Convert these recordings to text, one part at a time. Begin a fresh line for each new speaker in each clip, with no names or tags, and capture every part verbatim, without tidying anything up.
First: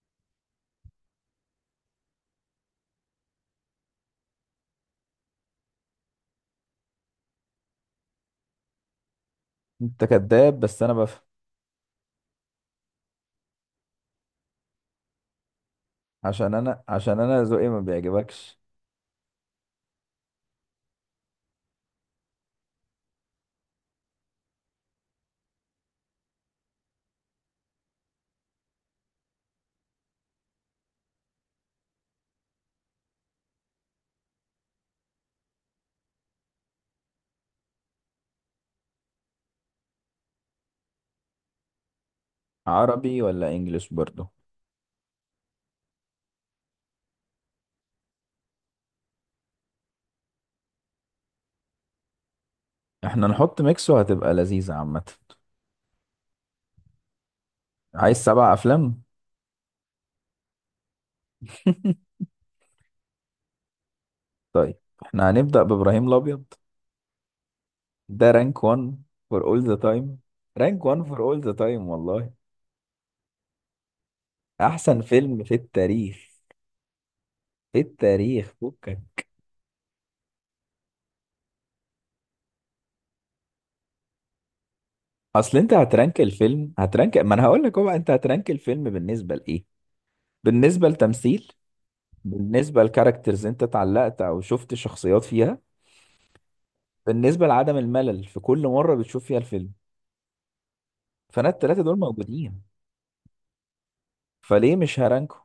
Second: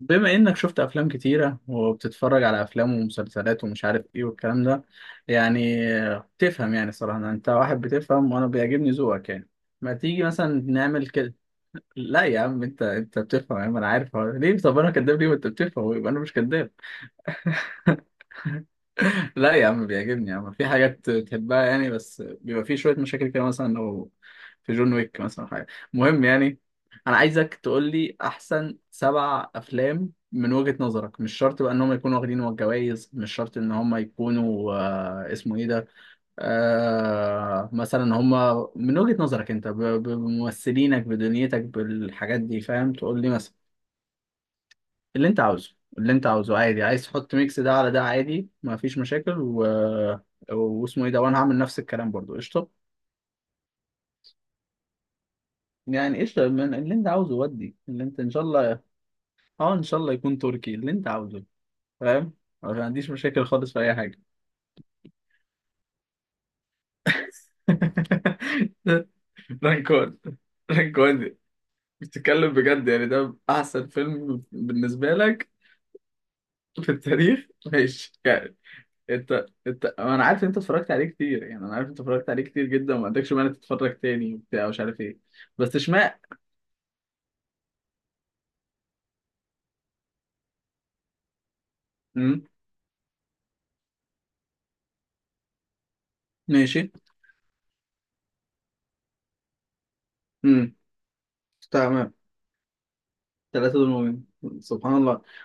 بما انك شفت افلام كتيرة وبتتفرج على افلام ومسلسلات ومش عارف ايه والكلام ده يعني بتفهم. يعني صراحة انت واحد بتفهم وانا بيعجبني ذوقك يعني. ما
انت
تيجي
كداب،
مثلا
بس انا
نعمل
بفهم.
كده. لا يا عم، انت انت بتفهم يا عم، انا عارف هو ليه؟ طب انا كداب ليه وانت بتفهم ويبقى انا مش
عشان
كداب؟
انا عشان انا ذوقي ما بيعجبكش.
لا يا عم بيعجبني يا عم، في حاجات تحبها يعني، بس بيبقى في شوية مشاكل كده مثلا لو في جون ويك مثلا حاجة مهم يعني. أنا عايزك تقول لي أحسن سبع أفلام من وجهة نظرك، مش شرط بقى إن هم يكونوا واخدين الجوائز، مش شرط إن هم يكونوا آه اسمه إيه ده، آه مثلا هم من وجهة نظرك أنت ب- بممثلينك بدنيتك بالحاجات دي، فاهم، تقول
عربي
لي
ولا
مثلا.
انجليش؟ برضو
اللي انت عاوزه اللي انت عاوزه عادي، عايز تحط ميكس ده على ده عادي، ما فيش مشاكل و... واسمه ايه ده، وانا هعمل نفس الكلام برضو قشطه.
احنا نحط ميكس وهتبقى لذيذة عامة.
يعني قشطه، من اللي انت عاوزه ودي اللي
عايز
انت ان شاء
سبع
الله.
افلام.
اه ان شاء الله يكون تركي اللي انت عاوزه. فاهم. أنا ما عنديش مشاكل خالص في اي حاجه.
طيب، احنا هنبدأ بإبراهيم الأبيض. ده رانك وان فور اول ذا تايم.
رانكون؟
رانك وان فور
رانكون دي،
اول ذا تايم والله.
بتتكلم بجد يعني؟ ده احسن فيلم
احسن
بالنسبه
فيلم
لك؟
في التاريخ.
في التاريخ،
في
ماشي.
التاريخ فكك.
انت انت، انا عارف انت اتفرجت عليه كتير يعني، انا عارف انت اتفرجت عليه كتير جدا وما عندكش مانع تتفرج تاني وبتاع مش عارف ايه.
اصل انت
بس
هترانك
اشمعنى؟
الفيلم، هترانك، ما انا هقول لك. هو انت هترانك الفيلم بالنسبة لايه؟ بالنسبة لتمثيل.
امم.
بالنسبة لكاركترز انت اتعلقت او شفت شخصيات فيها.
ماشي.
بالنسبة لعدم الملل في كل مرة بتشوف فيها الفيلم.
امم.
فانا التلاتة دول
تمام.
موجودين،
ثلاثة دول مؤمنين.
فليه
سبحان
مش
الله.
هرانكو؟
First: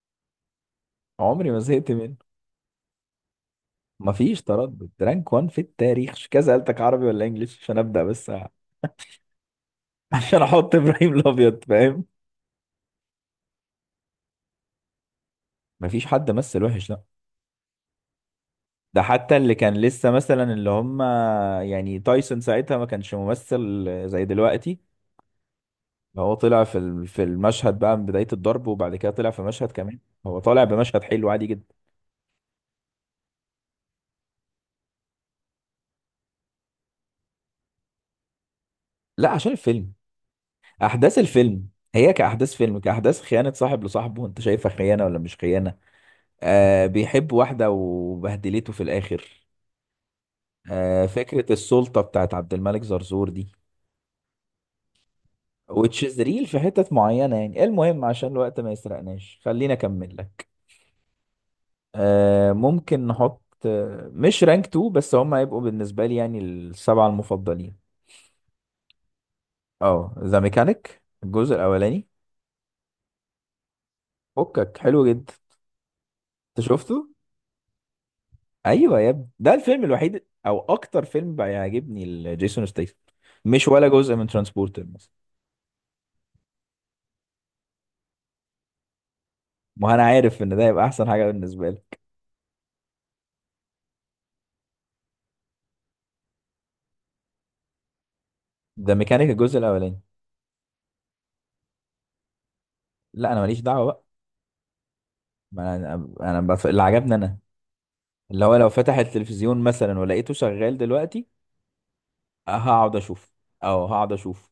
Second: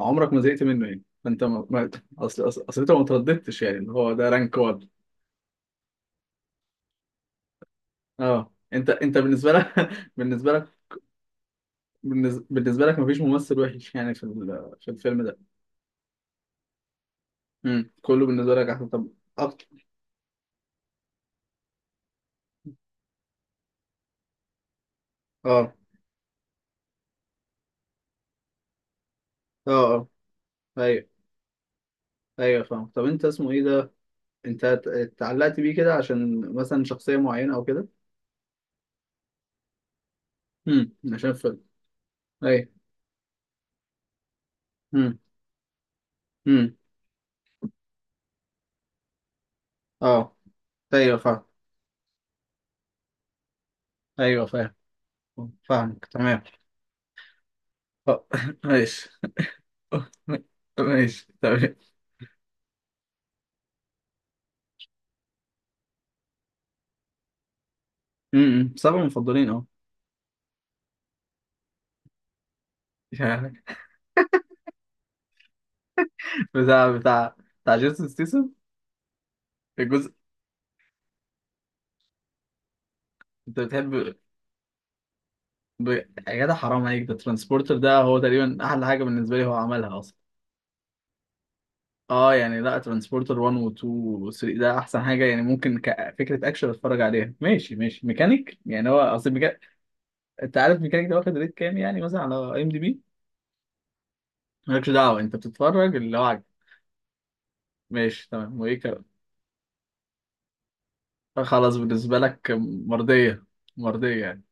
عمرك ما زهقت منه يعني؟ انت
عمري ما
ما ما-
زهقت منه.
اصل اصل اصل انت ما ترددتش يعني، اللي هو ده
مفيش
رانك واحد.
تردد، رانك وان في التاريخ، مش كذا سألتك عربي ولا انجليش عشان ابدأ بس. أ-
اه، انت انت بالنسبة لك.
عشان
بالنسبة لك،
احط ابراهيم الابيض، فاهم.
بالنس- بالنسبة لك مفيش ممثل وحش يعني في ال- في الفيلم ده؟
مفيش حد مثل وحش، لا.
امم، كله بالنسبة لك احسن،
ده
طب
حتى اللي
أكتر.
كان لسه مثلا اللي هم، يعني تايسون ساعتها ما كانش ممثل زي دلوقتي.
اه،
هو طلع في ال- في المشهد بقى من بداية الضرب، وبعد كده طلع في مشهد
اه،
كمان.
اه،
هو طالع بمشهد
ايوه،
حلو عادي جدا.
ايوه فاهم. طب انت اسمه ايه ده، انت ات- اتعلقت بيه كده عشان مثلا شخصية معينة او كده؟
لا، عشان الفيلم.
امم،
أحداث
عشان فيلم.
الفيلم. هي كأحداث
ايوه،
فيلم، كأحداث خيانة صاحب لصاحبه. أنت شايفها خيانة ولا
امم،
مش خيانة؟
امم،
آه، بيحب واحدة وبهدلته في الآخر.
اه،
آه،
ايوه فاهم،
فكرة السلطة بتاعت عبد الملك زرزور دي.
ايوه فاهم، فاهمك
وتشيز
تمام.
ريل في حتت معينة. يعني المهم
اه،
عشان الوقت ما
ماشي.
يسرقناش خلينا أكمل لك.
ماشي تمام.
آه ممكن نحط، آه، مش رانك تو، بس هم هيبقوا بالنسبة لي يعني السبعة المفضلين.
امم سبعة مفضلين اه.
اه ذا ميكانيك الجزء الاولاني.
يعني
فكك حلو جدا. انت
بتاع
شفته؟
بتاع بتاع جيسون ستيسن.
ايوه يا ابني، ده الفيلم
الجزء.
الوحيد او اكتر فيلم بيعجبني لجيسون ستيثم.
انت
مش ولا جزء
بتحب
من ترانسبورتر مثلا.
ب... يا جدع حرام عليك، ده ترانسبورتر ده هو تقريبا احلى حاجة بالنسبة لي هو
ما
عملها
انا
اصلا.
عارف ان ده يبقى احسن حاجه بالنسبه لك.
اه يعني لا، ترانسبورتر واحد و اتنين و تلاتة ده احسن حاجه يعني، ممكن كفكره اكشن اتفرج عليها، ماشي ماشي ميكانيك يعني،
ذا
هو
ميكانيك
اصل
الجزء
ميكانيك.
الاولاني.
انت عارف ميكانيك ده واخد ريت كام يعني مثلا على اي ام دي بي؟
لا، انا ماليش دعوه بقى.
مالكش دعوه، انت
ما
بتتفرج
انا
اللي هو
انا
عاجبك.
بف... اللي عجبني انا.
ماشي
اللي هو
تمام،
لو
وايه
فتح
كده؟
التلفزيون مثلا ولقيته شغال دلوقتي
خلاص، بالنسبه لك
هقعد اشوف،
مرضيه.
او هقعد
مرضيه يعني.
اشوف.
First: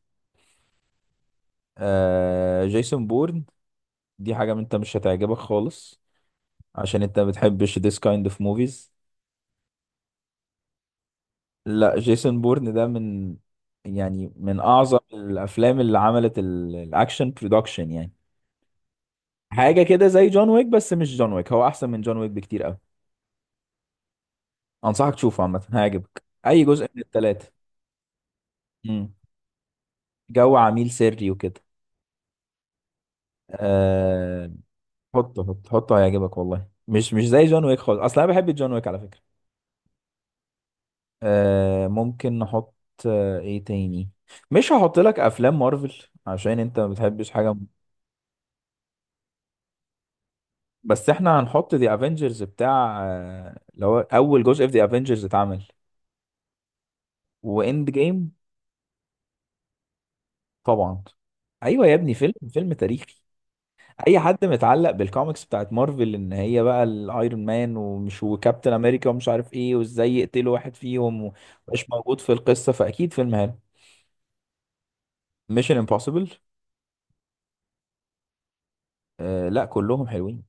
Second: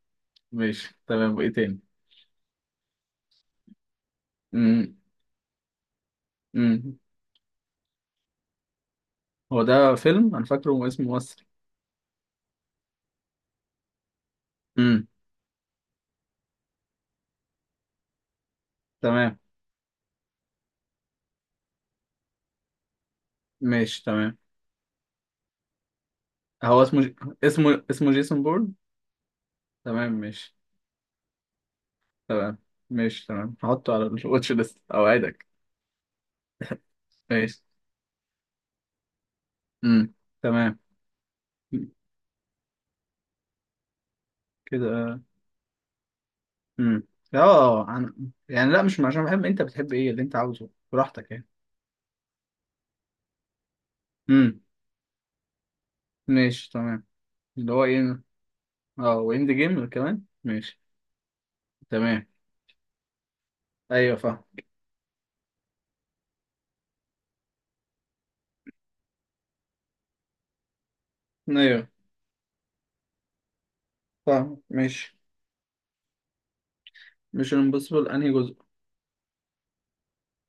ماشي تمام، وايه تاني؟
آه... جيسون بورن. دي حاجه انت مش
امم.
هتعجبك خالص،
امم.
عشان انت بتحبش this kind of movies.
هو ده فيلم انا فاكره اسمه مصري.
لا، جيسون بورن ده من، يعني من اعظم
امم.
الافلام اللي عملت ال- الاكشن برودكشن يعني.
تمام
حاجه كده زي جون ويك، بس مش جون ويك، هو احسن من جون ويك بكتير قوي.
ماشي. تمام.
انصحك تشوفه عامه، هيعجبك اي
هو
جزء من
اسمه
الثلاثه.
اسمه اسمه جيسون بورن.
امم.
تمام
جو
ماشي.
عميل سري وكده.
تمام ماشي تمام، هحطه على
أه...
الواتش ليست
حطه
اوعدك.
حطه حطه، هيعجبك والله. مش مش زي
ماشي.
جون ويك خالص، اصل انا بحب جون ويك على فكره.
امم. تمام.
أه... ممكن نحط، آه، ايه تاني. مش هحط لك
كده.
افلام مارفل عشان انت ما
امم.
بتحبش حاجه.
اه عن... يعني لا مش عشان بحب، انت بتحب ايه اللي انت عاوزه
بس
براحتك
احنا
يعني.
هنحط ذا افنجرز بتاع، آه، اللي هو اول
امم،
جزء في ذا افنجرز اتعمل.
ماشي تمام. اللي هو
واند جيم.
ايه؟ اه، واند جيم كمان ماشي
طبعا. ايوه يا ابني،
تمام.
فيلم فيلم تاريخي.
ايوه
اي
فاهم،
حد متعلق بالكوميكس بتاعت مارفل ان هي بقى الايرون مان ومش وكابتن امريكا ومش عارف ايه، وازاي يقتلوا واحد فيهم
ايوه
ومش موجود في القصه، فاكيد فيلم حلو.
فاهم، ماشي.
ميشن امبوسيبل.
مش امبوسيبل انهي جزء؟
آه لا، كلهم حلوين.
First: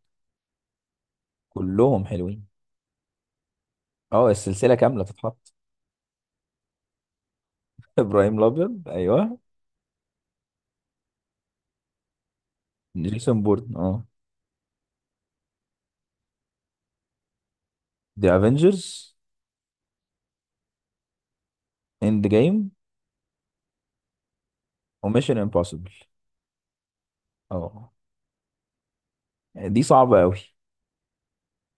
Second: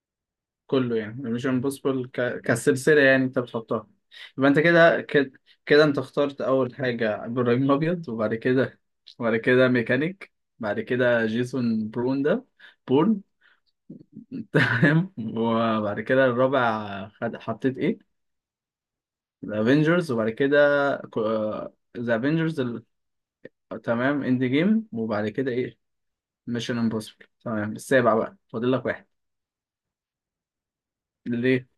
كله يعني، مش
كلهم
امبوسيبل ك...
حلوين.
كسلسلة يعني انت بتحطها.
اه
يبقى انت
السلسله
كده
كامله
كده.
تتحط.
كده انت اخترت اول حاجة ابراهيم الابيض، وبعد
ابراهيم
كده.
الابيض
وبعد
ايوه.
كده ميكانيك. بعد كده جيسون برون ده، بورن.
جيسون بورن اه.
تمام، وبعد كده الرابع خد... حطيت ايه؟
ذا افنجرز.
الافينجرز، وبعد كده. ذا
اند جيم.
افينجرز ال... تمام، اند جيم، وبعد
وميشن
كده ايه؟
امبوسيبل.
ميشن امبوسيبل، تمام،
اه،
السابع بقى فاضل لك واحد.
يعني دي صعبة قوي
ليه؟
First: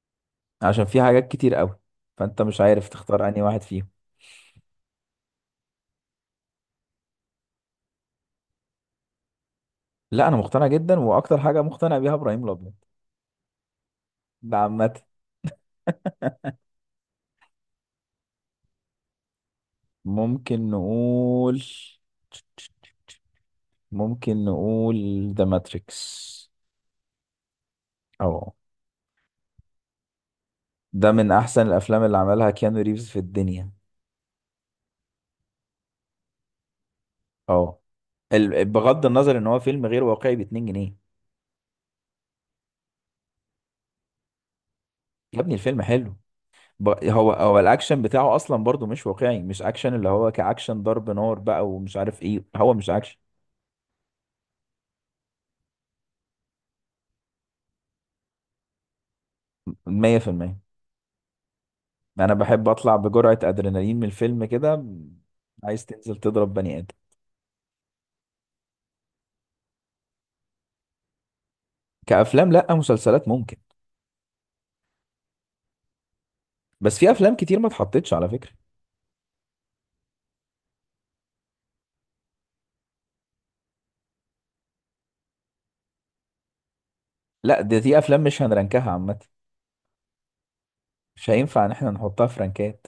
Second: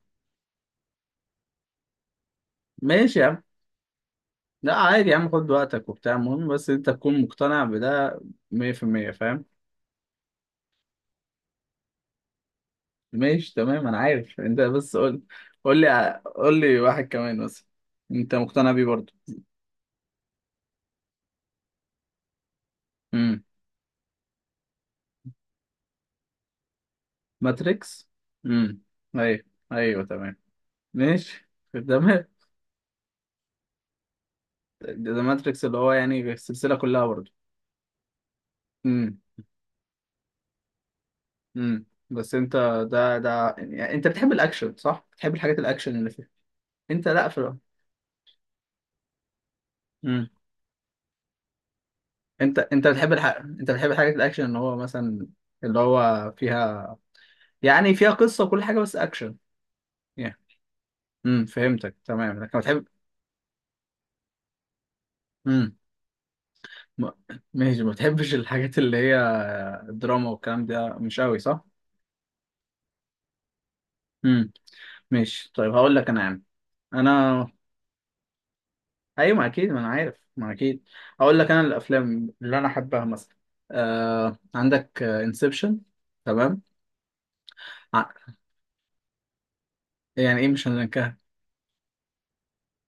عشان في حاجات كتير قوي، فانت مش عارف
ماشي يا
تختار انهي
عم.
واحد فيهم.
لا عادي يا عم، خد وقتك وبتاع، المهم بس انت تكون مقتنع بده مية في المية، فاهم.
لا انا مقتنع جدا، واكتر حاجة مقتنع بيها ابراهيم الابيض.
ماشي تمام، انا عارف
ده
انت، بس
عامة.
قول، قول لي قول لي واحد كمان بس، انت مقتنع بيه برضه.
ممكن نقول
امم.
ممكن نقول ذا ماتريكس.
ماتريكس.
اه.
امم. ايوه. ايوه تمام.
ده من
ماشي
احسن الافلام اللي
تمام.
عملها كيانو ريفز في الدنيا.
ده ده ماتريكس اللي هو يعني السلسلة كلها برضه؟
اه، ال- بغض
امم،
النظر ان هو فيلم غير واقعي ب اتنين جنيه.
امم، بس انت، ده ده يعني انت بتحب الاكشن صح؟ بتحب
يا ابني
الحاجات
الفيلم
الاكشن اللي
حلو.
فيها.
ب-
انت لا
هو
في.
هو الاكشن بتاعه اصلا برضو مش واقعي. مش اكشن اللي هو
امم.
كاكشن ضرب نار بقى ومش عارف ايه،
انت
هو
انت
مش
بتحب
اكشن.
الحاجة، انت بتحب الحاجات الاكشن ان هو مثلا اللي هو فيها يعني، فيها قصة وكل حاجة بس اكشن يعني.
مية في المية.
امم، فهمتك
انا
تمام، لكن
بحب
بتحب.
اطلع بجرعة ادرينالين من الفيلم كده.
امم.
عايز تنزل تضرب بني ادم.
م- ماشي، ما بتحبش الحاجات اللي هي الدراما والكلام ده مش قوي صح؟
كافلام لا، مسلسلات ممكن.
امم. ماشي طيب، هقول لك انا يا عم.
بس في افلام
انا
كتير ما اتحطتش على فكرة.
ايوه، ما اكيد، ما انا عارف، ما اكيد. هقول لك انا الافلام اللي انا احبها مثلا، آه... عندك انسبشن. تمام.
لا، دي دي افلام
ع-
مش هنرنكها عامة.
يعني ايه مش هنك...
مش هينفع ان احنا نحطها في رنكات.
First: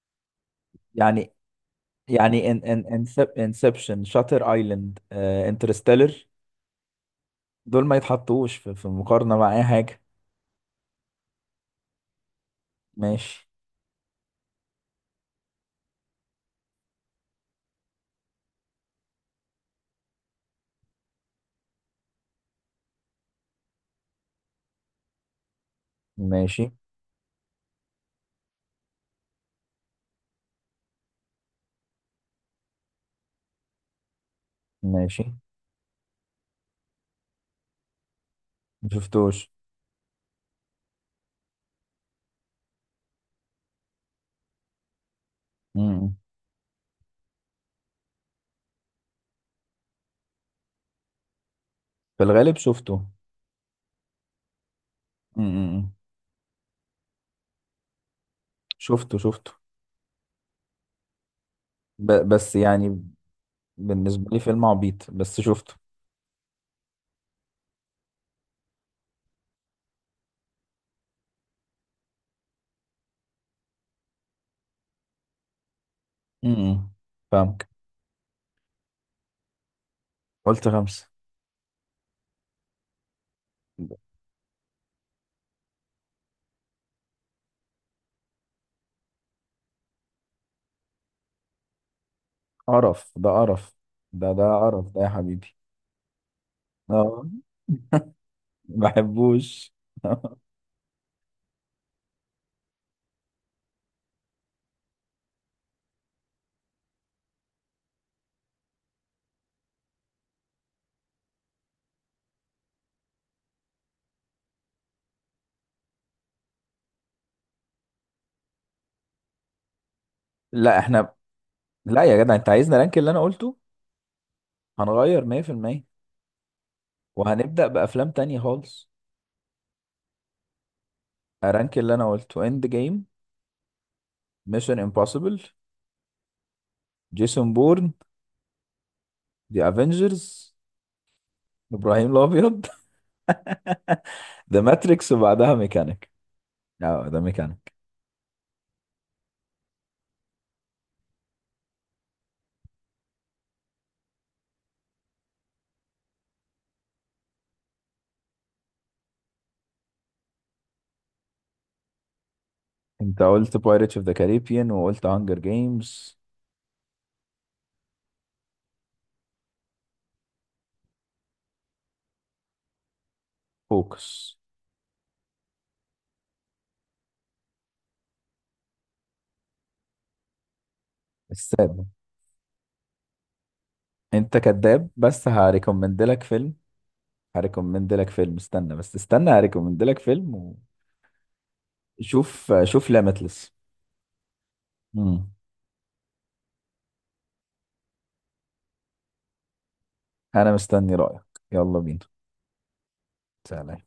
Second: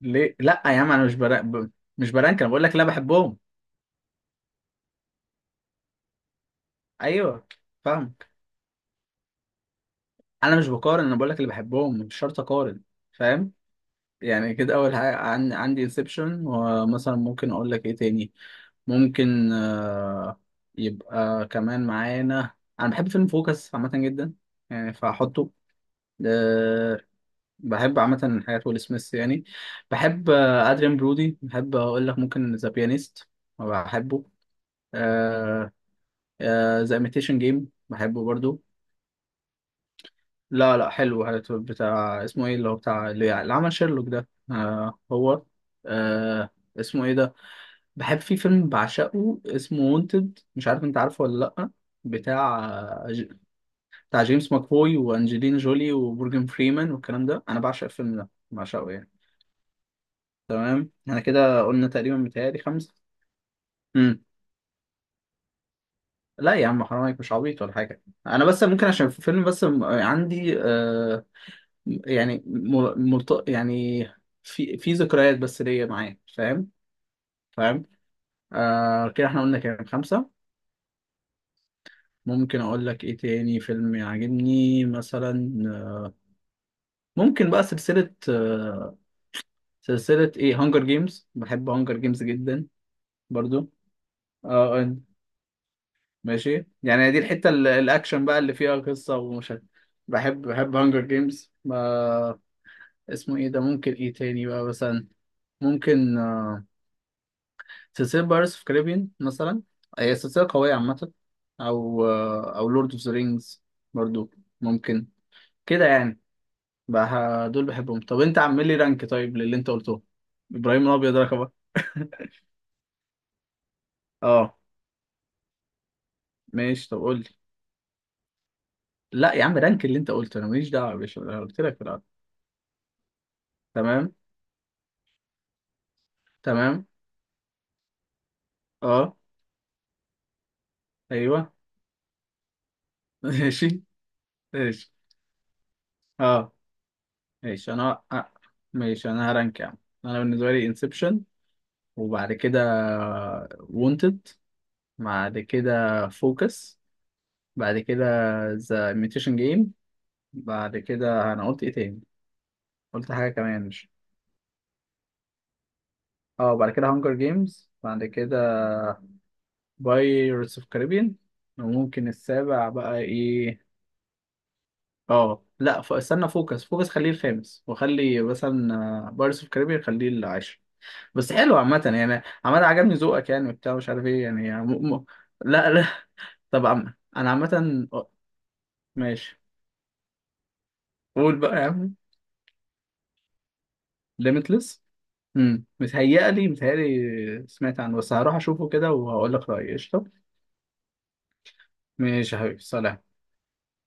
ليه؟ لا يا عم انا مش
يعني.
برا... ب... مش برانك، انا
يعني ان
بقول لك اللي انا
ان
بحبهم.
انسبشن، شاتر ايلاند، آه، انترستيلر،
ايوه
دول ما
فاهم.
يتحطوش في في مقارنة مع اي حاجة.
انا مش بقارن، انا بقول لك اللي بحبهم، مش شرط اقارن.
ماشي
فاهم. يعني كده اول حاجه عن... عندي انسبشن. ومثلا ممكن اقول لك ايه تاني، ممكن آه... يبقى كمان معانا انا بحب فيلم فوكس عامه جدا يعني، فهحطه.
ماشي
آه... بحب عامه حاجات ويل سميث يعني، بحب آه، ادريان برودي، بحب اقول لك ممكن ذا بيانيست، بحبه.
ماشي.
ذا ايميتيشن جيم بحبه برضو.
ما شفتوش.
لا لا حلو هاتو- بتاع اسمه ايه اللي هو بتاع اللي اللي عمل شيرلوك ده، آه هو.
امم،
آه اسمه ايه ده. بحب في فيلم بعشقه اسمه وونتد، مش عارف انت عارفه ولا لا،
في الغالب
بتاع
شفته.
ج- بتاع جيمس ماكفوي
امم، امم،
وانجلينا
امم.
جولي ومورجان فريمان والكلام ده، انا بعشق الفيلم ده بعشقه يعني.
شفته شفته.
تمام، احنا كده قلنا
ب...
تقريبا
بس
متهيألي خمسة.
يعني
امم.
بالنسبة لي فيلم عبيط بس شفته.
لا يا عم حرام عليك، مش عبيط ولا حاجة، انا بس ممكن عشان في فيلم بس م- عندي آه، يعني مل... ملت... يعني في في ذكريات بس ليا معاه،
امم،
فاهم.
امم. فاهمك.
فاهم. آه كده احنا قلنا كام، خمسة.
قلت خمسة.
ممكن اقول لك ايه تاني فيلم يعجبني مثلا، ممكن بقى سلسلة آه. سلسلة ايه، هانجر جيمز، بحب هانجر جيمز جدا،
قرف، ده
برضو.
قرف. ده ده
اه،
قرف
آه،
ده يا حبيبي.
ماشي يعني دي
اه.
الحتة ال- الاكشن بقى اللي فيها قصة ومش عارف.
بحبوش.
بحب بحب هانجر جيمز ما، اسمه ايه ده، ممكن ايه تاني بقى مثلا، ممكن سلسلة بايرتس في كاريبيان مثلا، هي سلسلة قوية عامة. أو أو لورد أوف ذا رينجز برضو، ممكن كده يعني. بقى دول بحبهم، طب أنت عامل لي رانك طيب للي أنت قلته،
لا
إبراهيم
احنا.
الأبيض رقم واحد.
لا يا جدع، انت عايزنا رانك اللي انا قلته؟
أه،
هنغير. مية في المية.
ماشي طب قول لي.
وهنبدأ بأفلام تانية خالص.
لا يا عم رانك اللي أنت قلته، أنا ماليش دعوة يا باشا، أنا قلت لك
رانك
في
اللي
الأول.
انا قلته: اند جيم،
تمام.
ميشن امبوسيبل،
تمام.
جيسون بورن،
أه.
ذا افنجرز،
أيوه.
ابراهيم الابيض،
ماشي.
ذا
ماشي.
ماتريكس، وبعدها ميكانيك.
أه،
اه ده
ماشي.
ميكانيك.
أنا أه. ماشي أنا هرانك يا عم، أنا بالنسبة لي انسبشن، وبعد كده وونتد، بعد كده فوكس، بعد كده ذا imitation جيم، بعد كده انا قلت ايه تاني، قلت
انت
حاجه
قلت
كمان مش.
بايرتس اوف ذا كاريبيان وقلت هانجر جيمز.
اه، بعد كده هانجر جيمز، بعد كده بايرتس اوف كاريبيان، وممكن السابع بقى ايه.
فوكس.
اه لا ف... استنى، فوكس فوكس خليه الخامس، وخلي مثلا بايرتس اوف كاريبيان خليه العاشر. بس حلو عامه
السادة.
يعني، عامه عجبني ذوقك يعني وبتاع مش عارف ايه
انت
يعني
كذاب،
م... م...
بس
لا لا.
هريكومند لك فيلم
طب عم... انا عامه
هريكومند
آه،
لك فيلم استنى بس استنى
ماشي.
هريكومند لك فيلم.
قول بقى يا عم.
وشوف، شوف ليميتلس.
limitless.
امم.
امم. متهيألي متهيألي سمعت عنه، بس هروح اشوفه كده وهقول لك رأيي، قشطة.
انا مستني رايك. يلا بينا.
ماشي يا حبيبي، سلام.
سلام.